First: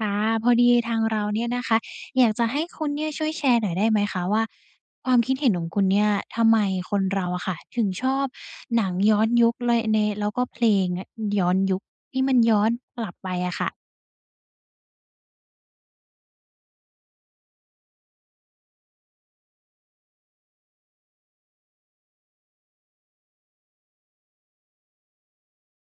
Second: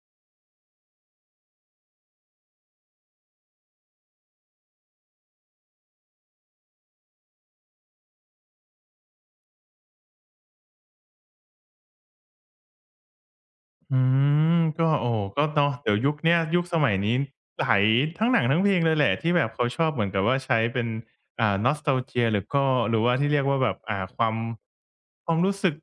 ค่ะพอดีทางเราเนี่ยนะคะอยากจะให้คุณเนี่ยช่วยแชร์หน่อยได้ไหมคะว่าความคิดเห็นของคุณเนี่ยทำไมคนเราอะค่ะถึงชอบหนังย้อนยุคเลยในแล้วก็เพลงย้อนยุคที่มันย้อนกลับไปอะค่ะอืมก็โอ้ก็เนาะเดี๋ยวยุคเนี้ยยุคสมัยนี้หลายทั้งหนังทั้งเพลงเลยแหละที่แบบเขาชอบเหมือนกับว่าใช้เป็นnostalgia หรือก็หรือว่าที่เรียกว่าแบบความรู้สึก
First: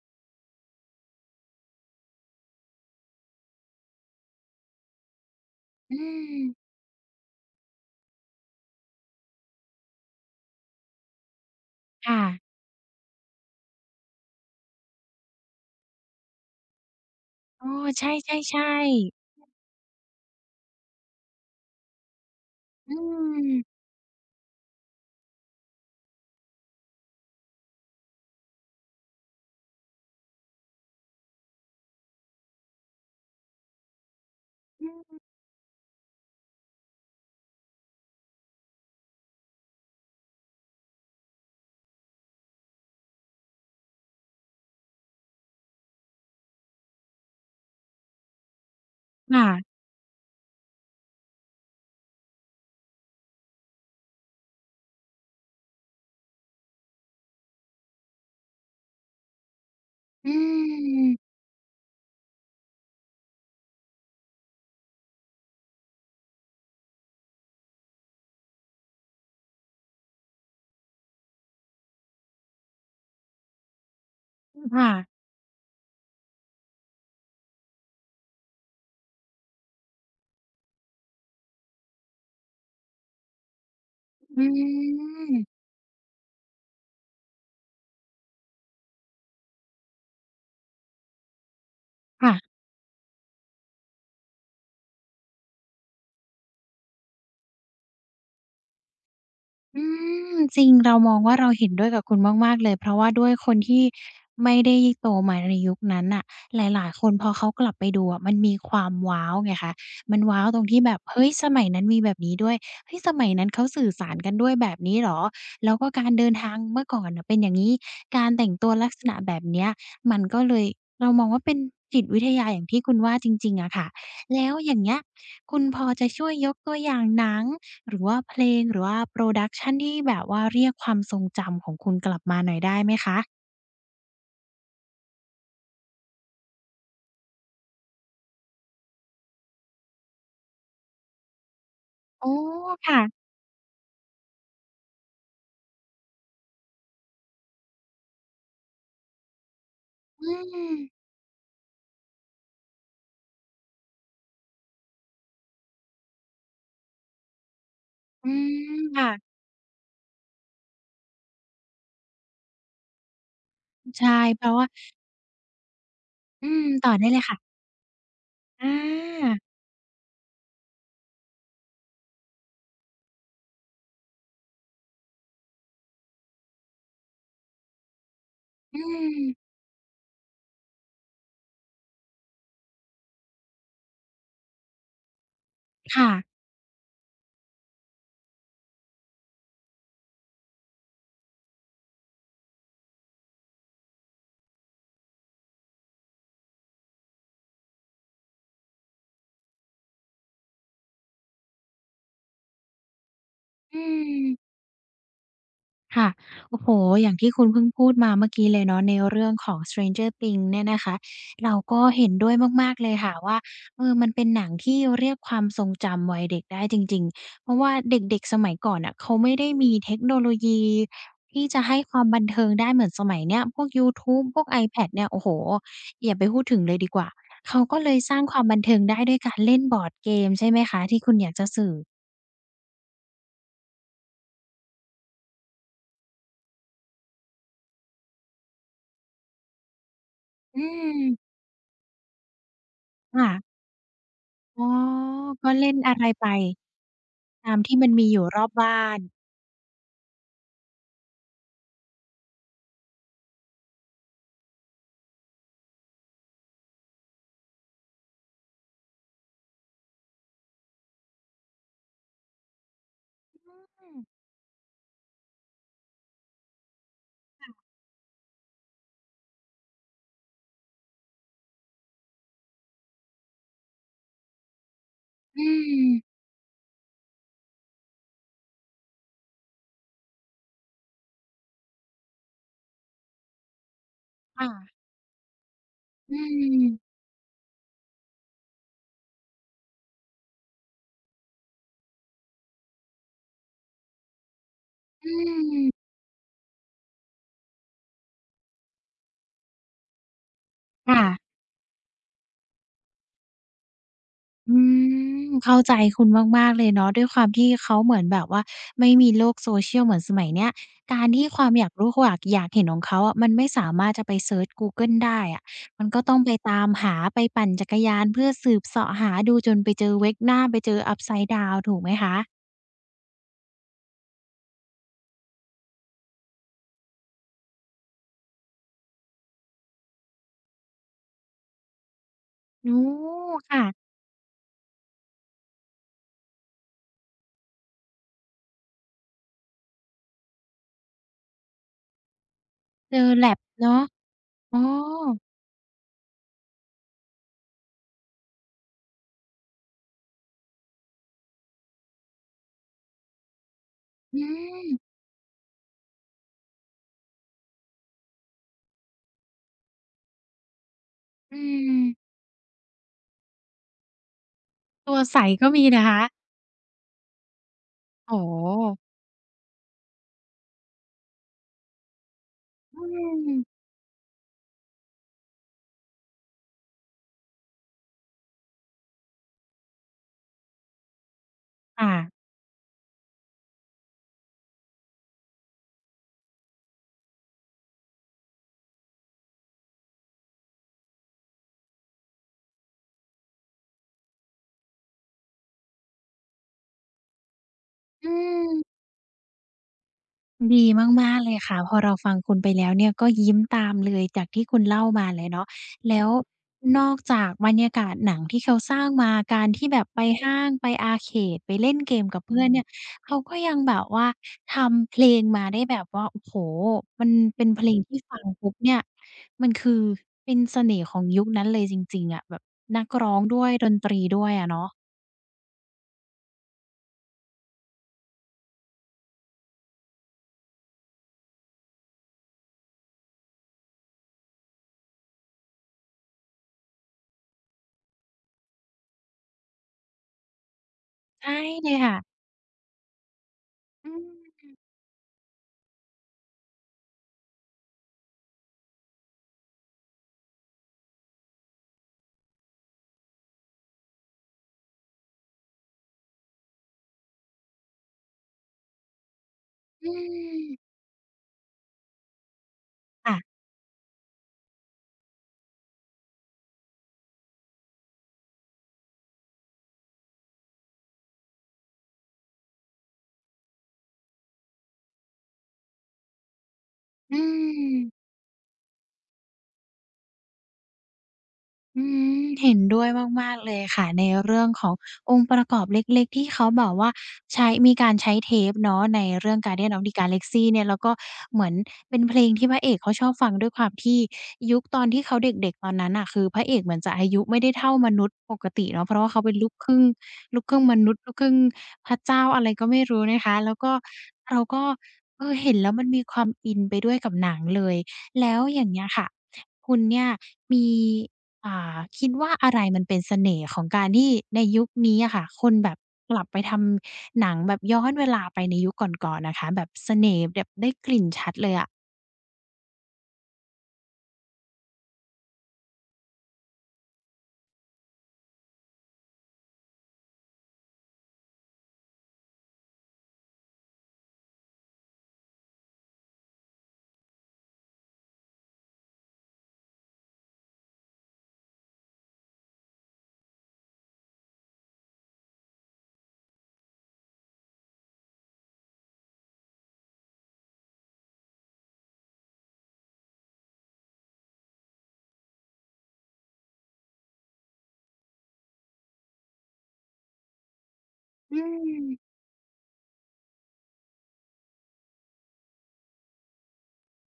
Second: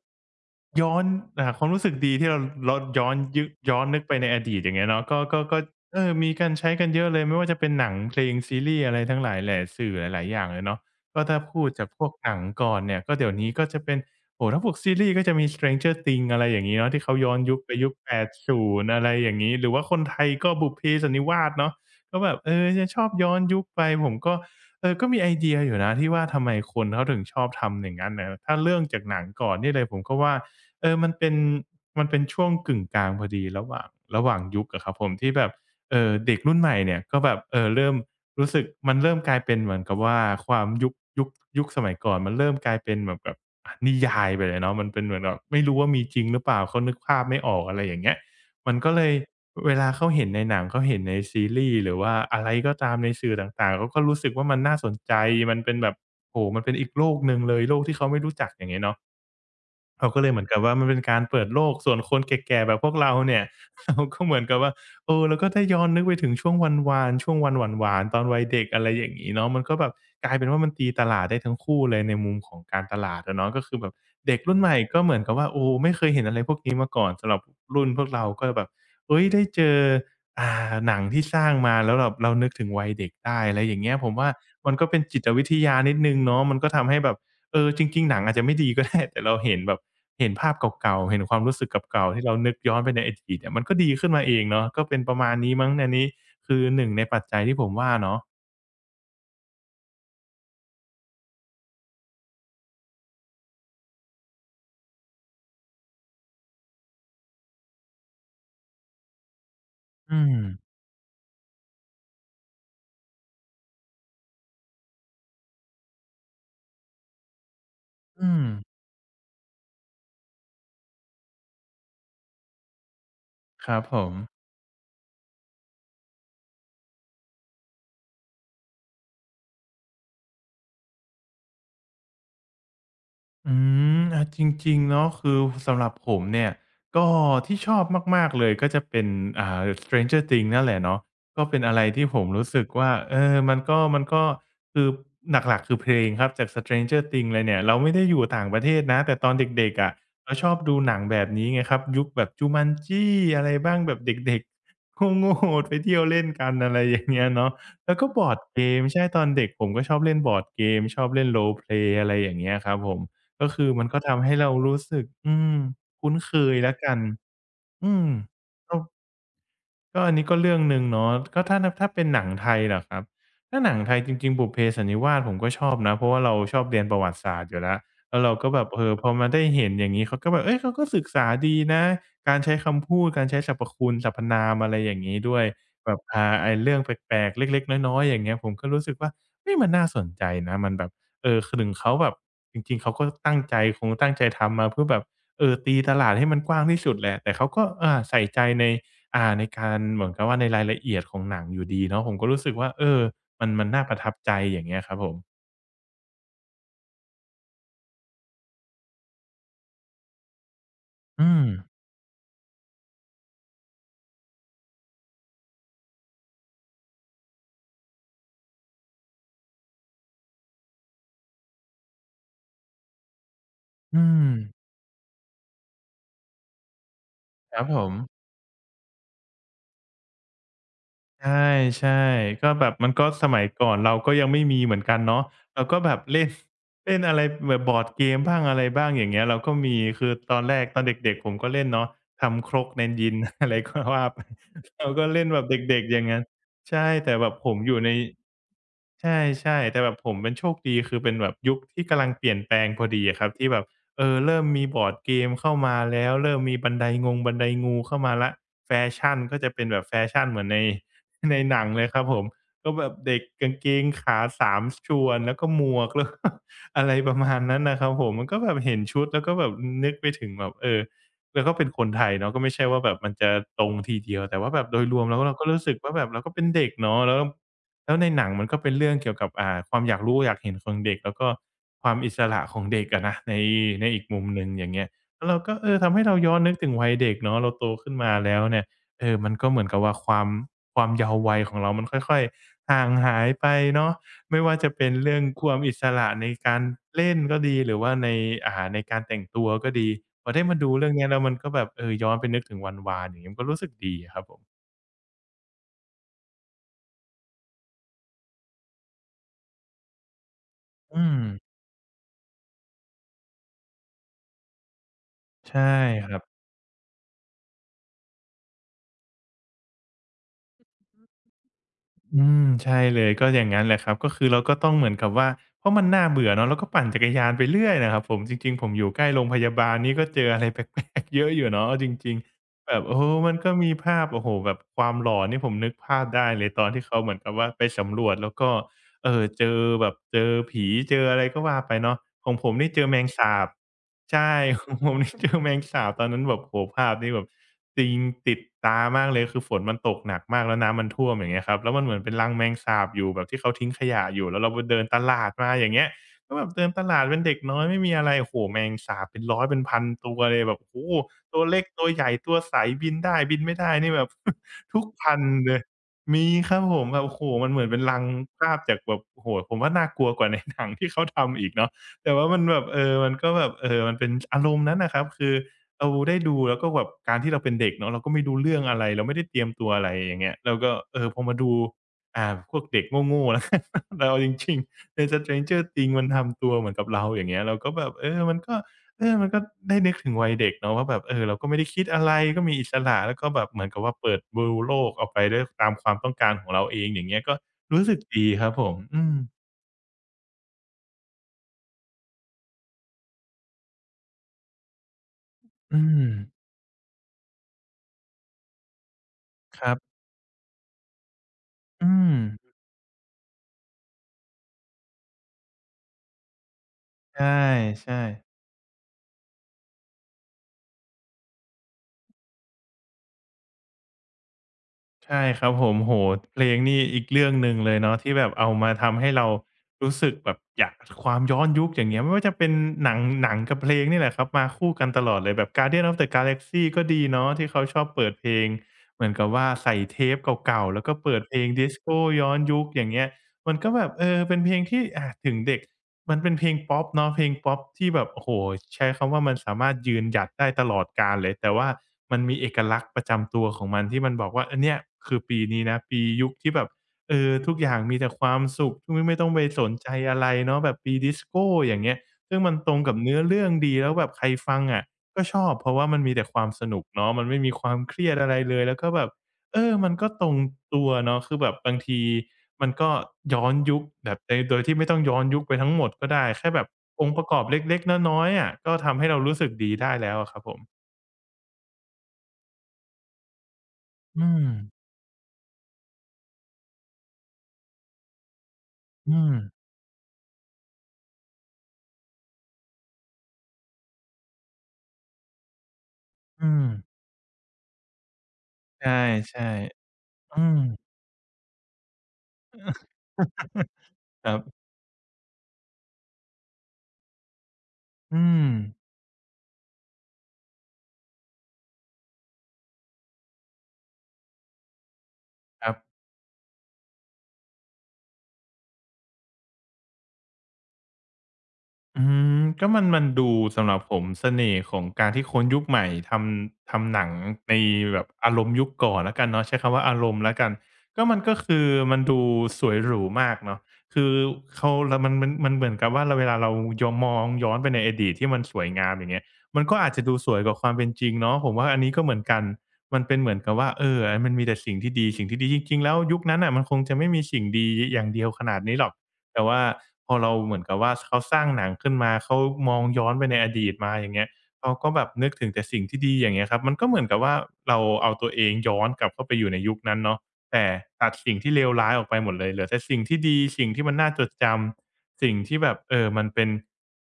ย้อนความรู้สึกดีที่เราย้อนยึกย้อนนึกไปในอดีตอย่างเงี้ยเนาะก็อืเออมีการใช้มกันเยอะเลยไม่ว่าจะเป็นหนังเพลงซีรีส์อะไรทั้งหลายแหล่สื่อหลายๆอย่างเลยเนาะก็ถ้าพูดจากพวกค่ะหนังก่อนเนี่ยก็เดี๋ยวนี้ก็จะเป็น โอ้โถ้าพวกซีรีส์ก็จะมี Stranger Things อะไรอย่างงี้เนาะที่เขาย้อนยุคอ๋อไปยุคใ80ช่ๆอะไรๆอย่างงี้หรือว่าคนไทยก็บุพเพสันนิวาสเนาะก็แบบเออจะอืชอบย้อนมยุคไปผมก็เออก็มีไอเดียอยู่นะที่ว่าทำไมคนเขาถึงชอบทำอย่างงั้นน่ะถ้าเรื่องจากหนังก่อนนี่เลยผมก็ว่าเออมันเป็นช่วงกึ่งกลางพอดีระหว่างยุคอะอืครับผมมที่แบบเด็กรุ่นใหม่เนี่ยก็แบบเริ่ม รู้สึกมันเริ่มกลายเป็นเหมือนกับว่าความยุคยุคสมัยก่อนมันเริ่มกลายเป็นแบบอะนิยายไปเลยเนาะมันเป็นเหมือนแบบไม่รู้ว่ามีจริงหรือเปล่าเขานึกภาพไม่ออกอะไรอย่างเงี้ยมันก็เลยเวค่ะลาเขาเห็นในหนังเขาเห็นในซีรีส์หรือว่าอะไรก็ตามในสื่อต่างๆเขาก็รู้สึกว่ามันน่าสนใจมันเป็นแบบโอ้โฮมันเป็นอีกโลกหนึ่งเลยโลกที่เขาไม่รู้จักอย่างเงี้ยเนาะ เขาก็เลอืยเหมือนกับว่ามันเป็นการมเปิดโลกส่วนคนแก่ๆแบบพวกเราเนี่ย เราก็เหมือนกับว่าเออเราก็ได้ย้อนนึกไปถึงช่วงวานๆช่วงวันหวานๆตอนวัยเด็กอะไรอย่างงี้เนาะมันก็แบบกลายเป็นว่ามันตีตลาดได้ทั้งคู่เลยในมุมของการตลาดอะเนาะก็คือแบบเด็กรุ่นใหม่ค่ะก็เหมือนกับว่าโอ้ไม่เคยเห็นอะไรพวกนี้มาก่อนสำหรับรุ่นพวกเราก็แบบเฮ้ยได้เจอหนังที่สร้างมาแล้วแบบเรานึกถึงวัยเด็กได้อะไรอย่างเงี้ยผมว่าอืมันก็เป็นจิตวิทมยานิดหนึ่งเนาะมันก็ทำให้แบบ เออจริงๆหนังอาจจะไม่ดีก็ได้ แต่เราเห็นแบบเห็นภาพเก่าๆเห็นความรู้สึกเก่าๆที่ค่ะ เรานึกย้อนไปในอดีตเนี่ยมันก็ดีขึ้นมาเองเนาะก็เป็นประมาณนี้มั้งอันนี้คือหนึ่งในปัจจัยที่ผมว่าเนาะอืมจริงเรามองว่าเราเห็นด้วยกับคุณมากๆเลยเพราะว่าด้วยคนที่ไม่ได้โตมาในยุคนั้นน่ะหลายๆคนพอเขากลับไปดูอะมันมีความว้าวไงคะมัอืนมว้าวตรงที่แบบเฮ้ยสมัยนั้นมีแบบนี้ด้วยเฮ้ยสมัยนั้นเขาสื่อสารกันด้วยแบบนี้เหรอแล้วก็การเดินทางเมื่อก่อนน่ะเป็นอย่างงี้การอืมแต่งตัวลักษณะแบบเนี้ยมันก็เลยเรามองว่าเป็นจิตวิทยาอย่างที่คุณว่าจริงๆคอะรับค่ะผม แล้วอย่างเงี้ยคุณพอจะช่วยยกตัวอย่างหนัง หรือว่าเพลงหรือว่าโปรดักชันที่แบบว่าเรียกความทรงจำของคุณกลับมาหน่อยได้ไหมคะอืมอะจริงๆเนาะคือสำหรับผมเนี่ยก็ที่ชอบมากๆเลยก็จะเป็นStranger Things นั่นแหละเนาะก็เป็นอะไรที่ผอ๋มอรู้สึกว่าค่ะเออมันก็คือหลักๆคือเพลงครับจาก Stranger Things เลยเนี่ยเราไม่ได้อยู่ต่างประเทศนะแต่ตอนเด็กๆอะอืเราชอบมดูหนังแบบนี้ไงครับยุคแบบ Jumanji อะไรบ้างแบบเด็กๆ โง่ๆไปเที่ยวเล่นกันอะไรอย่างเงี้ยเนาะแล้วก็บอือร์ดเกมมใช่ตอนค่ะเด็กผมก็ชอบเล่นบอร์ดเกมชอบเล่น role play อะไรอย่างเงี้ยครับผม ก็คือมันก็ใช่ทำให้เพเราราะว่ารู้สึกอืมคุ้นเคอืยมแล้วต่อกันได้เลยค่ะอืมอก็ าก็อันนี้ก็เรื่องหนึ่งเนาะก็ถ้าเป็นหนังไทยเหรอครับถ้าหนังไทยจริงๆบุพเพสันนิวาสผมก็ชอบนะเพราะว่าเราชอบเรียนประวัติศาสตร์อยู่แล้วแล้วเราก็แบบอืเออพอมาได้มเห็นอย่างงี้เขาก็แบบเฮ้ยเขาก็ศึกษาดีนะการใช้คำพูดการใช้สรรพคุณสรรพนามอะไรอย่างงี้ด้วยแบบค่ะไอ้เรื่องแปลกๆเล็กๆน้อยๆอย่างเงี้ยผมก็รู้สึกว่าเฮ้ยมันน่าสนใจนะมันแบบเออคือถึงเขาแบบจริงๆเขาก็ตั้งใจคงตั้งใจทำมาเพื่อแบบเออตีตลาดให้มันกว้างที่สุดแหละแต่เขาก็ใส่ใจใน ในการเหมือนกับว่าในรายละเอียดของหนังอยู่ดีเนาะผมก็รู้สึกว่าเออมันอืน่าประทับใจม อย่างเงี้ยครับผมค่ะโอ้โฮอย่างที่คุณเพิ่งพูดมาเมื่อกี้เลยเนาะในเรื่องของ Stranger Things เนี่ยนะคะอืมเราก็เห็นด้วยมากๆเลยค่ะว่าเออมันเป็นหนังที่เรียกความทรงจำวัยเด็กได้จริงๆเพราะว่าเด็กๆสมัยก่อนน่ะเขาไม่ได้มีเทคโนโลยีที่จะให้ความบันเทิงได้เหมือนสมัยเนี้ยพวกยูอืทูบมพวก iPad เนี่ยโอ้โฮอย่าไปพูดถึงเลยดีกว่าคเขารับก็ผเลม ยสร้างความบันเทิงได้ด้วยการเล่นบอร์ดเกมใช่ไหมคะที่คุณอใช่ยากจะสื่อใช่ก็แบบมันก็สมัยก่อนเราก็ยังไม่มีเหมือนกันเนาะเราก็แบบเล่น เล่นอะไรแบบบอร์ดเกมบ้างอะไรบ้างอย่างเงี้ยเราก็มีคือตอนแรอืกตอนเด็กๆผมมก็เล่นเนาะทำครกในดิน ค่ะ อะไรก็ว่าไป อ๋อ เราก็เล่นแบบก็เล่นเด็กๆอะอไรย่างงั้นไป ใช่แต่แบบผตามมอที่ยู่มัในนมีอยู่รอบบ้าน ใช่ๆแต่แบบผมเป็นโชคดีคือเป็นแบบยุคที่กำลังเปลี่ยนแปลงพอดีอะครับที่แบบเริ่มมีบอร์ดเกมเข้ามาแล้วเริ่มมีบันไดงูเข้ามาแล้วแฟชั่นก็จะเป็นแบบแฟชั่นเหมือนใน ในหนังเลยครับผมก็แบบเด็กกางเกงขา3ชวนแล้วก็หมวกแล้ว ก็อะไรประมาณนั้นน่ะครับผมมันก็แบบเห็นชุดแล้วก็แบบนึกไปถึงแบบแล้วก็เป็นคนไทยเนาะก็ไม่ใช่ว่าแบบมันจะตรงทีเดียวแต่ว่าแบบโดยรวมแล้วเราอืก็รู้สึกว่าแบบม เราก็เป็นเด็กเนาะแล้วแล้วในหนังมันก็เป็นเรื่องเกี่ยวกับความอยากรู้อยากเห็นของเด็กแล้วก็ความอิสระของเด็กอะนะในอีกมุมหนึ่งค่ะ อย่างเงี้ยแล้วเราก็ทำให้อืเราย้อนนึกถึงวัยมเด็กเนาะเราโตขึ้นมาแล้วเนี่ย มันก็เหมือนกับว่าความเยาว์วัยของเรามันค่อยๆห่างหายไปเนาะไม่ว่าจะเป็นอืเรื่องความมอิสระในการเล่นก็ดีหรือว่าในในการแต่งตัวก็ดีพอได้มาดูเรื่องเนี้ยแล้วค่ะมันก็แบบย้อนไปนึกถึงวันวานอย่างงี้มันก็รู้สึกดีอะครับผมอืมเข้าใจคุณมากๆเลยเนาะ ด้วยความที่เขาเหมือนแบบว่าไม่มีโลก social เหมือนสมัยเนี้ย กาอืรมที่ความอยากรู้อยากเห็นของเขาอะมันไม่สามารถจะไปเซิร์ชกูเกิลได้อะใช่มันก็คต้อรังบ ไปตามหาไปปั่นจักรยานเพื่อสืบเสาะหาดูจนไปเจอ wake หน้าไปเจอ upside down ถูกไหมอืคะมใช่เลยก็อย่างงั้นแหละครับก็คือเราก็ต้องเหมือนกับว่าเพราะมันน่าเบื่อเนาะเราก็ปั่นจักรยานไปเรื่อยนะครับผมจริงๆผมอยู่ใกล้โรงพยาบาลนี่ก็เจออะไรแปลกๆเยอะอยู่เนาะเอาจริงๆแบอ๋อบโอ้โฮมันก็ค่ะมีภาพโอ้โฮแบบความหลอนนี่ผมนึกภาพได้เลยตอนที่เขาเหมือนกับว่าไปสำรวจแล้วก็ เจอแบบเจอผีเจออะไรก็ว่าไปเนาะของผมนี่เจอเจแมอ งสา lap บเนาะใช่ อ๋อ ของผมนี่เจอแมงสาบตอนนั้นแบบโอ้โฮภาพนี่แบบติงติดตามากเลยคือฝนมันตกหนักมากแล้วน้ำมันท่วมอย่างเงี้ยครับแล้วมันเหมือนเป็นรังแมงสาบอยู่แบบที่เขาทิ้งขยะอือยู่แล้วเราไปเดินมตลาดมาอย่างเงี้ยก็แบบเดินตลาดเป็นเด็กน้อยไม่มีอะไรโอ้โฮแมงสาบเป็นร้อยเป็นพันตัวเลยแบบโอ้โฮอืตัวเล็กตัวใหญ่ม ตัวใสบินได้บินไม่ได้นี่แบบ ทุกตัวพัใสนธุ์ก็เลย มีนะคะมีครับผมแบบโอ้โฮมันเหมือนเป็นรังโอ้โภาพจากฮแบบโอ้โฮผมว่าน่ากลัวกว่าในหนังที่เขาทำอีกเนาะแต่ว่ามันแบบเออือมันมก็แบบเออมันเป็นอารมณ์นั้นน่ะครับคือเราได้ดูแล้วก็แบบการที่เราเป็นเด็กเนาะเราก็ไม่รู้เรื่องอะไรเราไม่ได้เตรียมตัวอะไรอย่างเงี้ยเราก็พอมาดูค่ะพวกเด็กโง่ๆแล้วกัน แต่เอาจริงๆใน Stranger Things มันทำตัวเหมือนกับเราอย่างเงี้ยเราก็แบบมันก็ได้นึกถึงวัยเด็กเนาะว่าแบบเราก็ไม่ได้คิดอะไรก็มีอิสระแล้วก็แบบเหมือนกับว่าเปิดดูโลกออกไปด้วยตามความต้องการของเราเองอย่างเงี้ยก็รู้สึกอืดีครับมผม อืม ดีมากๆเลยค่ะ พอเราฟังคุณไปแล้วเนี่ยก็ยิ้มตามเลยจากที่คุณเล่ามาเลยเนาะอืแล้ม วนอกจากบรรยากาศหนังที่เขาสร้างมาการคที่รัแบบไปบ ห้างไปอาร์เคดไปเล่นอืเกมม กับเพื่อนเนี่ยเขาก็ยังแบบว่าทำเพลงมาได้แบบว่าโอ้โฮมันใชเป็นเพลงที่่ฟังๆ ปุ๊บเนี่ยมันคือเป็นเสน่ห์ของยุคนั้นเลยจริงๆอะแบบนักร้องด้วยดนตรีด้วยอะเนาะ ใช่ครับผมโหโเพลงนี่อีกเรื่องหนึ่งเลยเนาะที่แบบเอามาทำให้เรารู้สึกแบบอยากความย้อนยุคอย่างเงี้ยไม่ว่าจะเป็นหนังกับเพลงนี่แหละครับมาคู่กันตลอดเลยแบบ Guardians of the Galaxy ก็ดีเนาะที่เขาชอบเปิดเพลงเหมือนกับว่าใส่เทปเก่าๆแล้วก็เปิดใช่เพลงเลดิสยโกค่ะย้อนยุคอย่างเงี้ยมันก็แบอืบเป็นม เพลงที่อาถึงเด็ก มันเป็นเพลงป๊อปเนาะเพลงป๊อปที่แบบโอ้โฮใช้คำว่ามันสามารถยืนหยัดได้ตลอดกาลเลยแต่ว่ามันมีเอกลักษณ์ประจำตัวของมันที่มันบอกว่าอันเนี้ยคือปีนี้นะปียุคที่แบบทุกอย่างมีแต่ความสุขไม่ต้องไปสนอืใจอะไรมเนาะแบบปีดิสโกอย่างเงี้ยซึ่งมันตรงกับเนื้อค่ะเรื่องดีแล้วแบบใครฟังอะก็ชอบเพราะว่ามันมีแต่ความสนุกเนาะมันไม่มีความเครียดอะไรเลยแล้วก็แบบ มันก็ตรงตัวเนาะคือแบบบางทีมันก็ย้อนยุคแบบในโดยที่ไม่ต้องย้อนยุคไปทั้งหมดก็ได้ แค่แบบองอืค์ประกอบเล็กม ๆน้อยๆอะก็ทำให้เรารู้สึกดีได้แล้วอะครับผมอืมเห็นด้วยมากๆเลยค่ะในอืเรื่อมงขององค์ประกอบเล็กๆที่เขาบอกว่าใช้มีการใช้เทปเนาะในอืเรื่มอง Guardians of the Galaxy เนี่ยแล้วก็เหมือนเป็นเพลงที่พระเอกเขาชอบฟังด้วยความที่ยุคตอนที่เขาเด็กๆตอนนั้นน่ะคือพระอืเอกมเหมือนจะอายุไม่ได้เท่ามนุษย์ปกติใชเนาะเพราะว่าเขาเป็น่ลูกครึ่งๆอืลูกครึ่ม งมนุษย์ลูกครึ่งพระเจ้าอะไรก็ไม่รู้นะคะแล้ว ก็ครัเราบก็เออเห็นแล้วมันมีความอินไปด้วยกับหนังเลยอืแล้วมอย่างเงี้ยค่ะคุณเนี่ยมี อ่าคิดว่าอะไรมันเป็นเสน่ห์ของการที่ในยุคนี้อะค่ะคนคแบรับบ กลับไปทำหนังแบบย้อนเวลาไปในยุคก่อนๆนะคะแบบเสน่ห์แบบได้กลิ่นชัดเลยอะอืมก็มันดูสำหรับผมเสน่ห์ของการที่คนยุคใหม่ทำหนังในแบบอารมณ์ยุคก่อนแล้วกันเนาะใช้คำว่าอารมณ์แล้วกันก็มันก็คือมันดูสวยหรูมากเนาะคือเขาแล้วมันเหมือนกับว่าเราเวลาเรายอมมองย้อนไปในอดีตที่มันสวยงามอย่างเงี้ยมันก็อาจจะดูสวยกว่าความเป็นจริงเนาะผมว่าอันนี้ก็เหมือนกันมันเป็นเหมือนกับว่ามันมีแต่สิ่งที่ดีจริงๆแล้วยุคนั้นน่ะมันคงจะไม่มีสิ่งดีอย่างเดียวขนาดนี้หรอก แต่ว่าพอเราเหมือนกับว่าเขาสร้างหนังขึ้นมาเขามองย้อนไปในอดีตมาอย่างเงี้ยเขาก็แบบนึกถึงแต่สิ่งที่ดีอย่างเงี้ยครับ มันก็เหมือนกับว่าเราเอาตัวเองย้อนกลับเข้าไปอยู่ในยุคนั้นเนาะแต่ตัดสิ่อืงที่เลวร้ายออกไปมหมดเลยเหลือแต่สิ่งที่ดี สิ่งที่มันน่าจดจำ สิ่งที่แบบมันเป็น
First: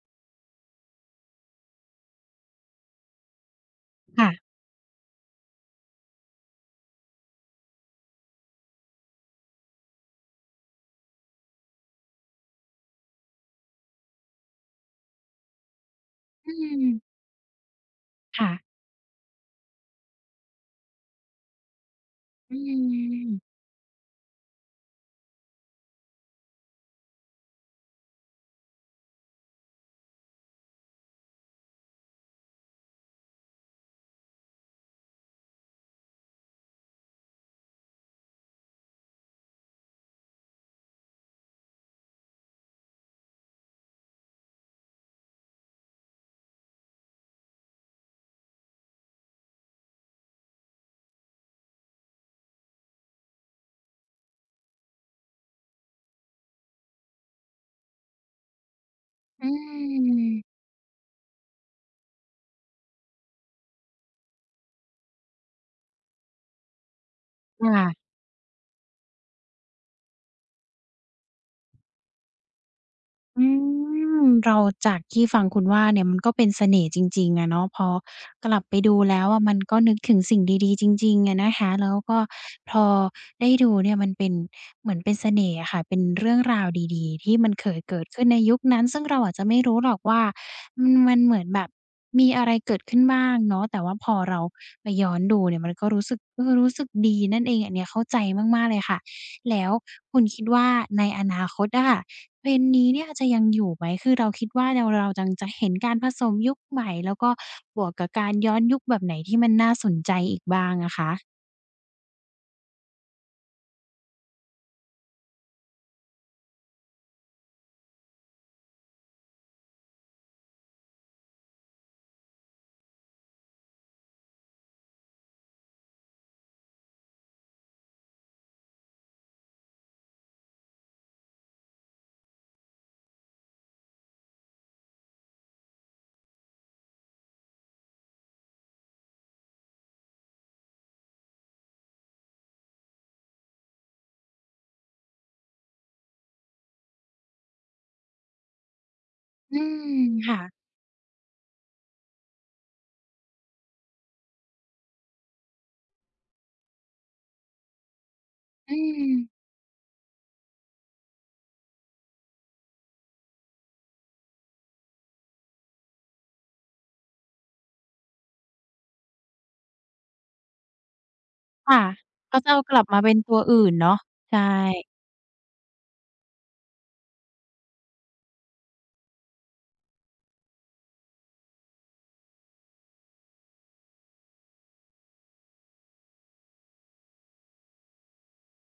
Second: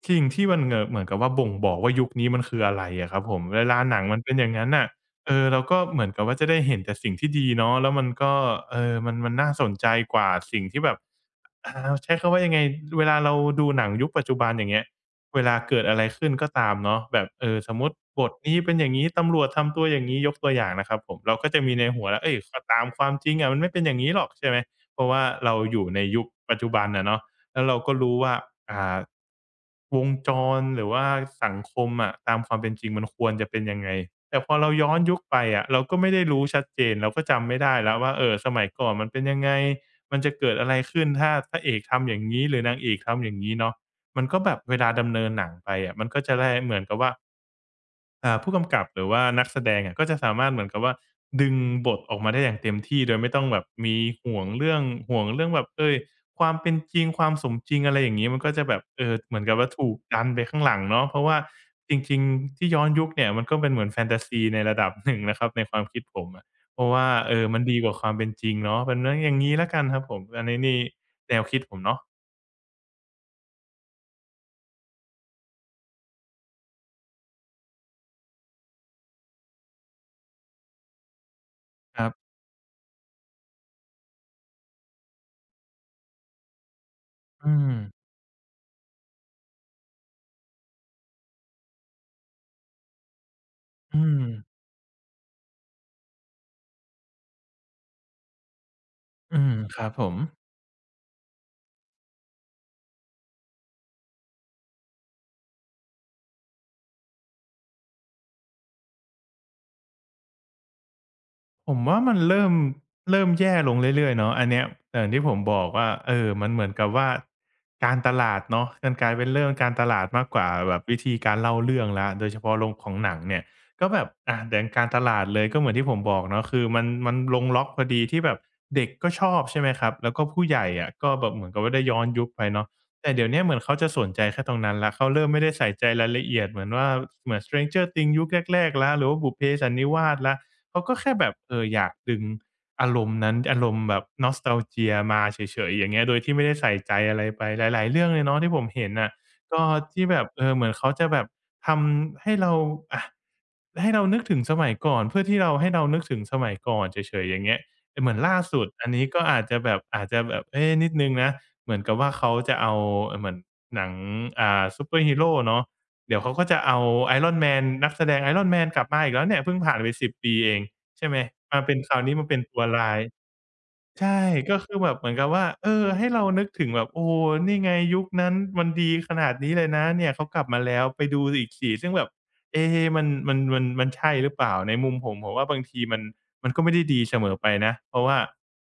สิ่งที่มันเหมือนกับว่าบ่งบอกว่ายุคนี้มันคืออะไรอะครับผมเวลาหนังมันค่ะเป็นอย่างงั้นน่ะเออเราก็เหมือนกับว่าจะได้เห็นแต่สิ่งที่ดีเนาะแล้วมันก็เออมันน่าสนใจกว่าสิ่งที่แบบ ใช้คำว่ายังไงเวลาเราดูหนังยุคปัจจุบันอย่างเงี้ยเวลาเกิดอะไรขึ้นก็อืตามมเนาะแบบสมมุติบทค่ะนี้เป็นอย่างงี้ตำรวจทำตัวอย่างงี้ยกตัวอย่างนะครับผมเราก็จะมีในหัวแล้วเฮ้ยอืก็ตามความจมริงอะมันไม่เป็นอย่างงี้หรอกใช่ไหมเพราะว่าเราอยู่ในยุคปัจจุบันอะเนาะแล้วเราก็รู้ว่าอ่าวงจรหรือว่าสังคมอะตามความเป็นจริงมันควรจะเป็นยังไงแต่พอเราย้อนยุคไปอะเราก็ไม่ได้รู้ชัดเจนเราก็จำไม่ได้แล้วว่าสมัยก่อนมันเป็นยังไง มันจะเกิดอะไรขึ้นถ้าพระเอกทำอย่างนี้หรือนางเอกทำอย่างนี้เนาะมันก็แบบเวลาดำเนินหนังไปอะมันก็จะได้เหมือนกับว่า ผู้กำกับหรือว่านักแสดงอะก็จะสามารถเหมือนกับว่าดึงบทออกมาได้อย่างเต็มที่โดยไม่ต้องแบบมีห่วงเรื่องห่วงเรื่องแบบเฮ้ยความเป็นจริงความสมจริงอะไรอย่างงี้มันก็จะแบบเออเหมือนอืกับว่าถูกดันมไปข้างหลังเนาะเพราะว่าจริงๆที่ย้อนยุคเนี่ยมันก็เป็นเหมือนแฟนตาซีในระดับหนึ่งนะครับในความคิดผมอะเพราะว่าเออมันดีค่ะ กว่าความเป็นจริงเนาะเป็นเรื่องอย่างงี้แล้วกันครับผมอันนี้นี่แนวคิดผมเนาะอืมเราจากที่ฟังคุณว่าเนี่ยมันก็เป็นเสน่ห์จริงๆอะเนาะพอกลับไปดูแล้วอะมันก็นึกถึงสิ่งดีๆจริงๆอะนะคะแล้วครับก็พอได้ดูเนี่ยมันเป็นเหมือนเป็นเสน่ห์อะค่ะเป็นเรื่องราวดีๆที่มันอืเคมยเกิดขึ้นในยุคนั้นซึ่งเราอาจจะไม่รู้หรอกว่าอืมมันเหมือนแบบมีอะไรเกิดขึ้นบ้างเนาะแต่ว่าอืพอมเราไปย้อนดูเนี่ยมันก็รู้สึกเออรู้สึกดีนั่นเองอันเนี้ยเข้าใจมากๆเลยค่ะ อืมแล้วครับผม คุณคิดว่าในอนาคตอะค่ะเทรนด์นี้เนี่ยจะยังอยู่ไหมคือเราคิดว่าเราจังจะเห็นการผสมยุคใหม่แล้วก็บวกกับการย้อนยุคแบบไหนที่มันน่าสนใจอีกบ้างอะคะผมว่ามันเริ่มแย่ลงเรื่อยๆเนาะอันเนี้ยอย่างที่ผมบอกว่าเออมันเหมือนกับว่าการตลาดเนาะมันกลายเป็นเรื่องการตลาดมากกว่าแบบวิธีการเล่าเรื่องแล้วโดยเฉพาะลงของหนังเนี่ยก็แบบอะอด่งการตลาดเลยก็เหมือนที่ผมบอกเนาะคือมันลงล็อกพอดีที่แบบเด็กก็ชอบใช่ไหมครับแล้วก็ผู้ใหญ่อะก็แบบเหมือนกับว่าได้ย้อนยุคไปเนาะแต่เดี๋ยวเนี้ยเหมือนเขาจะสนใจแค่ตรงนั้นแล้วเขาเริ่มไม่ได้ใส่ใจรายละเอียดเหมือนว่าเหมือน Stranger Things ยุคแรกๆแล้วหรือว่าบุพเพสันนิวาสแล้ว เขาก็แค่แบบเอออยากดึงอารมณ์นั้นอารมณ์แบบ nostalgia มาเฉยๆอย่างเงี้ยโดยที่ไม่ได้ใส่ใจอะไรไปหลายๆเรื่องเลยเนาะที่ผมเห็นน่ะอืก็มที่แบบเออเหค่ะมือนเขาจะแบบทำให้เราอะให้เรานึกถึงสมัยก่อนเพื่อที่เราให้เรานึกถึงสมัยก่อนเฉยๆอย่างเงี้ยแต่เหมือนล่าสุดอือันนี้ก็อามจจะแบบอาจจะแบบเอ๊ะนิดหนึ่งนะเหมือนกับว่าเขาจะเอาเหมือนหนังซูเปอร์ฮีโรเนาะ เดี๋ยวเขาก็จะเอา Iron Man นักแสดง Iron Man กลับมาอีกแล้วเนี่ยเพิ่งผ่านไป10ปีเองใช่ไหมมาเป็นค่ะคราวนี้มาเป็เขานจะเอาตัวกลับร้ามาย เป็นตัวอื่นเนาะใช่ใช่ก็คือแบบเหมือนกับว่าเออให้เรานึกถึงแบบโอ้โฮนี่ไงยุคนั้นมันดีขนาดนี้เลยนะเนี่ยเขากลับมาแล้วไปดูอีกสิซึ่งแบบเอ๊มันใช่หรือเปล่าในมุมผมผมว่าบางทีมันก็ไม่ได้ดีเสมอไปนะเพราะว่า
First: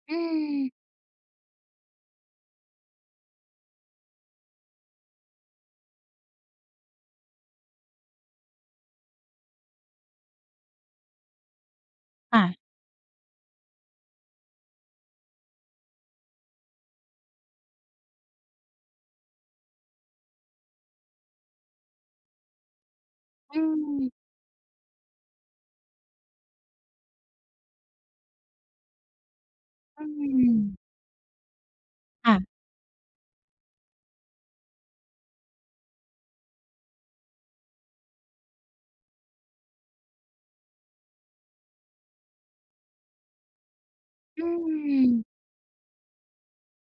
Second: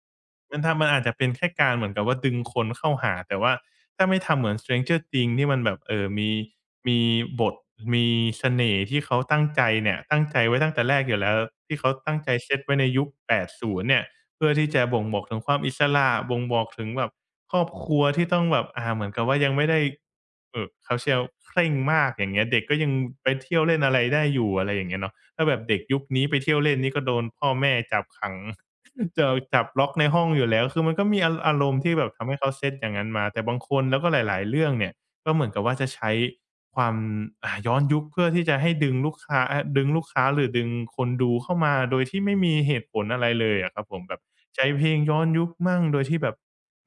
อืมันทำมมันอาจจะเป็นแค่การเหมือนกับว่าดึงคนเข้าหาแต่ว่าถ้าไม่ทำเหมือน Stranger Things ที่มันแบบมีมีบทมีเสน่ห์ที่เขาตั้งใจเนี่ยตั้งใจไว้ตั้งแต่แรกอยู่แล้วที่เขาตั้งใจค่ะเซตไว้ในยุค80เนี่ย เพื่อที่จะบ่งบอกถึงความอิสระบ่งบอกถึงแบบครอบครัวที่ต้องแบบอ่าเหมือนกับว่ายังไม่ได้เขาเชียวเคร่งมากอย่างเงี้ยเด็กก็ยังไปเที่อืยวเล่นอะไรได้มอยู่อะไรอย่างเงี้ยเนาะถ้าแบบเด็กยุคนี้ไปเที่ยวเล่นนี่ก็โดนพ่อแม่จับขัง เจะจับล็อกอืในห้องอยู่มแล้วคือมันก็มีออารมณ์ที่แบบทำให้เขาค่ะเซตอย่างงั้นมาแต่บางคนแล้วก็หลายๆเรื่องเนี่ย ก็เหมือนกับว่าจะใช้ความอ่าย้อนยุคเพื่อที่จะให้ดึงลูกค้าเอาดึงลูกค้าหรือดึงคนดูเข้ามาโดยที่ไม่มีเหตุผลอะไรเลยอะครับผมแบบอืใช้เพลงมย้อนยุคมั่งโดยที่แบบ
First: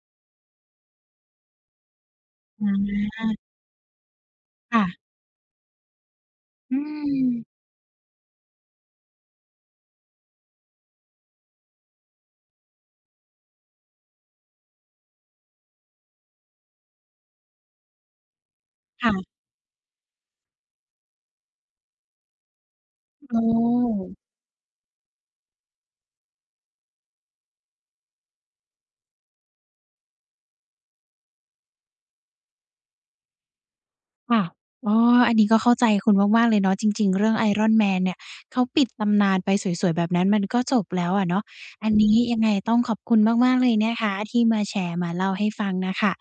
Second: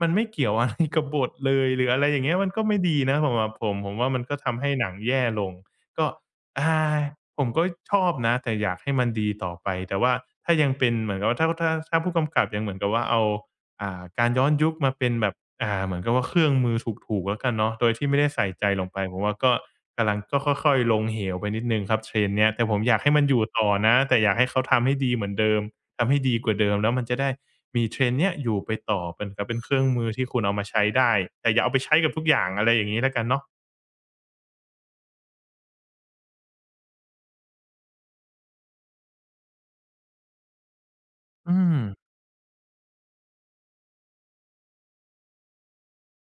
มันไม่เกี่ยวอะไรกับบทเลยหรืออะไรอย่างเงี้ยมันก็ไม่อาดีนะสำหรับผมผมว่ามันก็ทำให้หนังค่ะแย่ลงก็อือาผมมก็ชอบนะแต่อยากให้มันดีต่อไปแต่ว่าถ้ายังเป็นเหมือนกับว่าถ้าผู้กำกับยังเหมือนกับว่าเอา อ่าการย้อนยุคมาเป็นแบบอ่าเหมือนกับว่าเครื่องมือถูกๆแล้วกันเนาะโดยที่ไม่ได้ใส่ใจลงไปผมว่าค่ะก็กำลังก็ค่อยๆลงเหวไปนิดหนึ่งครับ trend เนี้ยแต่ผมอยากให้มันออ๋อ ยู่ต่อนะแต่อยากให้เขาทำให้ดีเหมือนเดิมทำให้ดีกว่าเดิมแล้วมันจะได้มี trend เนี้ยอยู่ไปต่อเหมือนกับเป็นเครื่องมือที่คุณเอามาใช้ได้แต่อย่าเอาไปใช้กับทุกอย่างอะไรอย่างงี้แล้วกันเนาะค่ะอ๋ออันนี้ก็เข้าใจคุณมากๆเลยเนาะจริงๆเรื่อง Iron Man เนี่ยเขาปิดตำนานไปสวยๆแบบนั้นมันก็จบแล้วอะเนาะอืม อันนี้ยังไงต้องขอบคุณมากๆเลยนะคะที่มาแชร์มาเล่าให้ฟังน่ะค่ะ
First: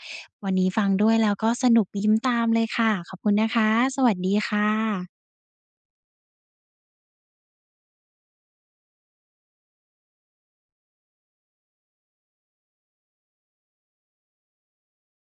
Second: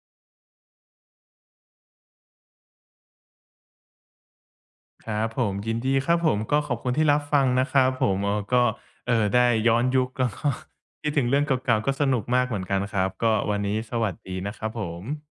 วันนี้ฟังด้วยแล้วก็สนุกยิ้มตามเลยค่ะขอบคุณนะคะสวัสดีค่ครัะบผมยินดีครับผมก็ขอบคุณที่รับฟังนะครับผมเออก็ได้ย้อนยุค แล้วก็คิดถึงเรื่องเก่าๆก็สนุกมากเหมือนกันครับก็วันนี้สวัสดีนะครับผม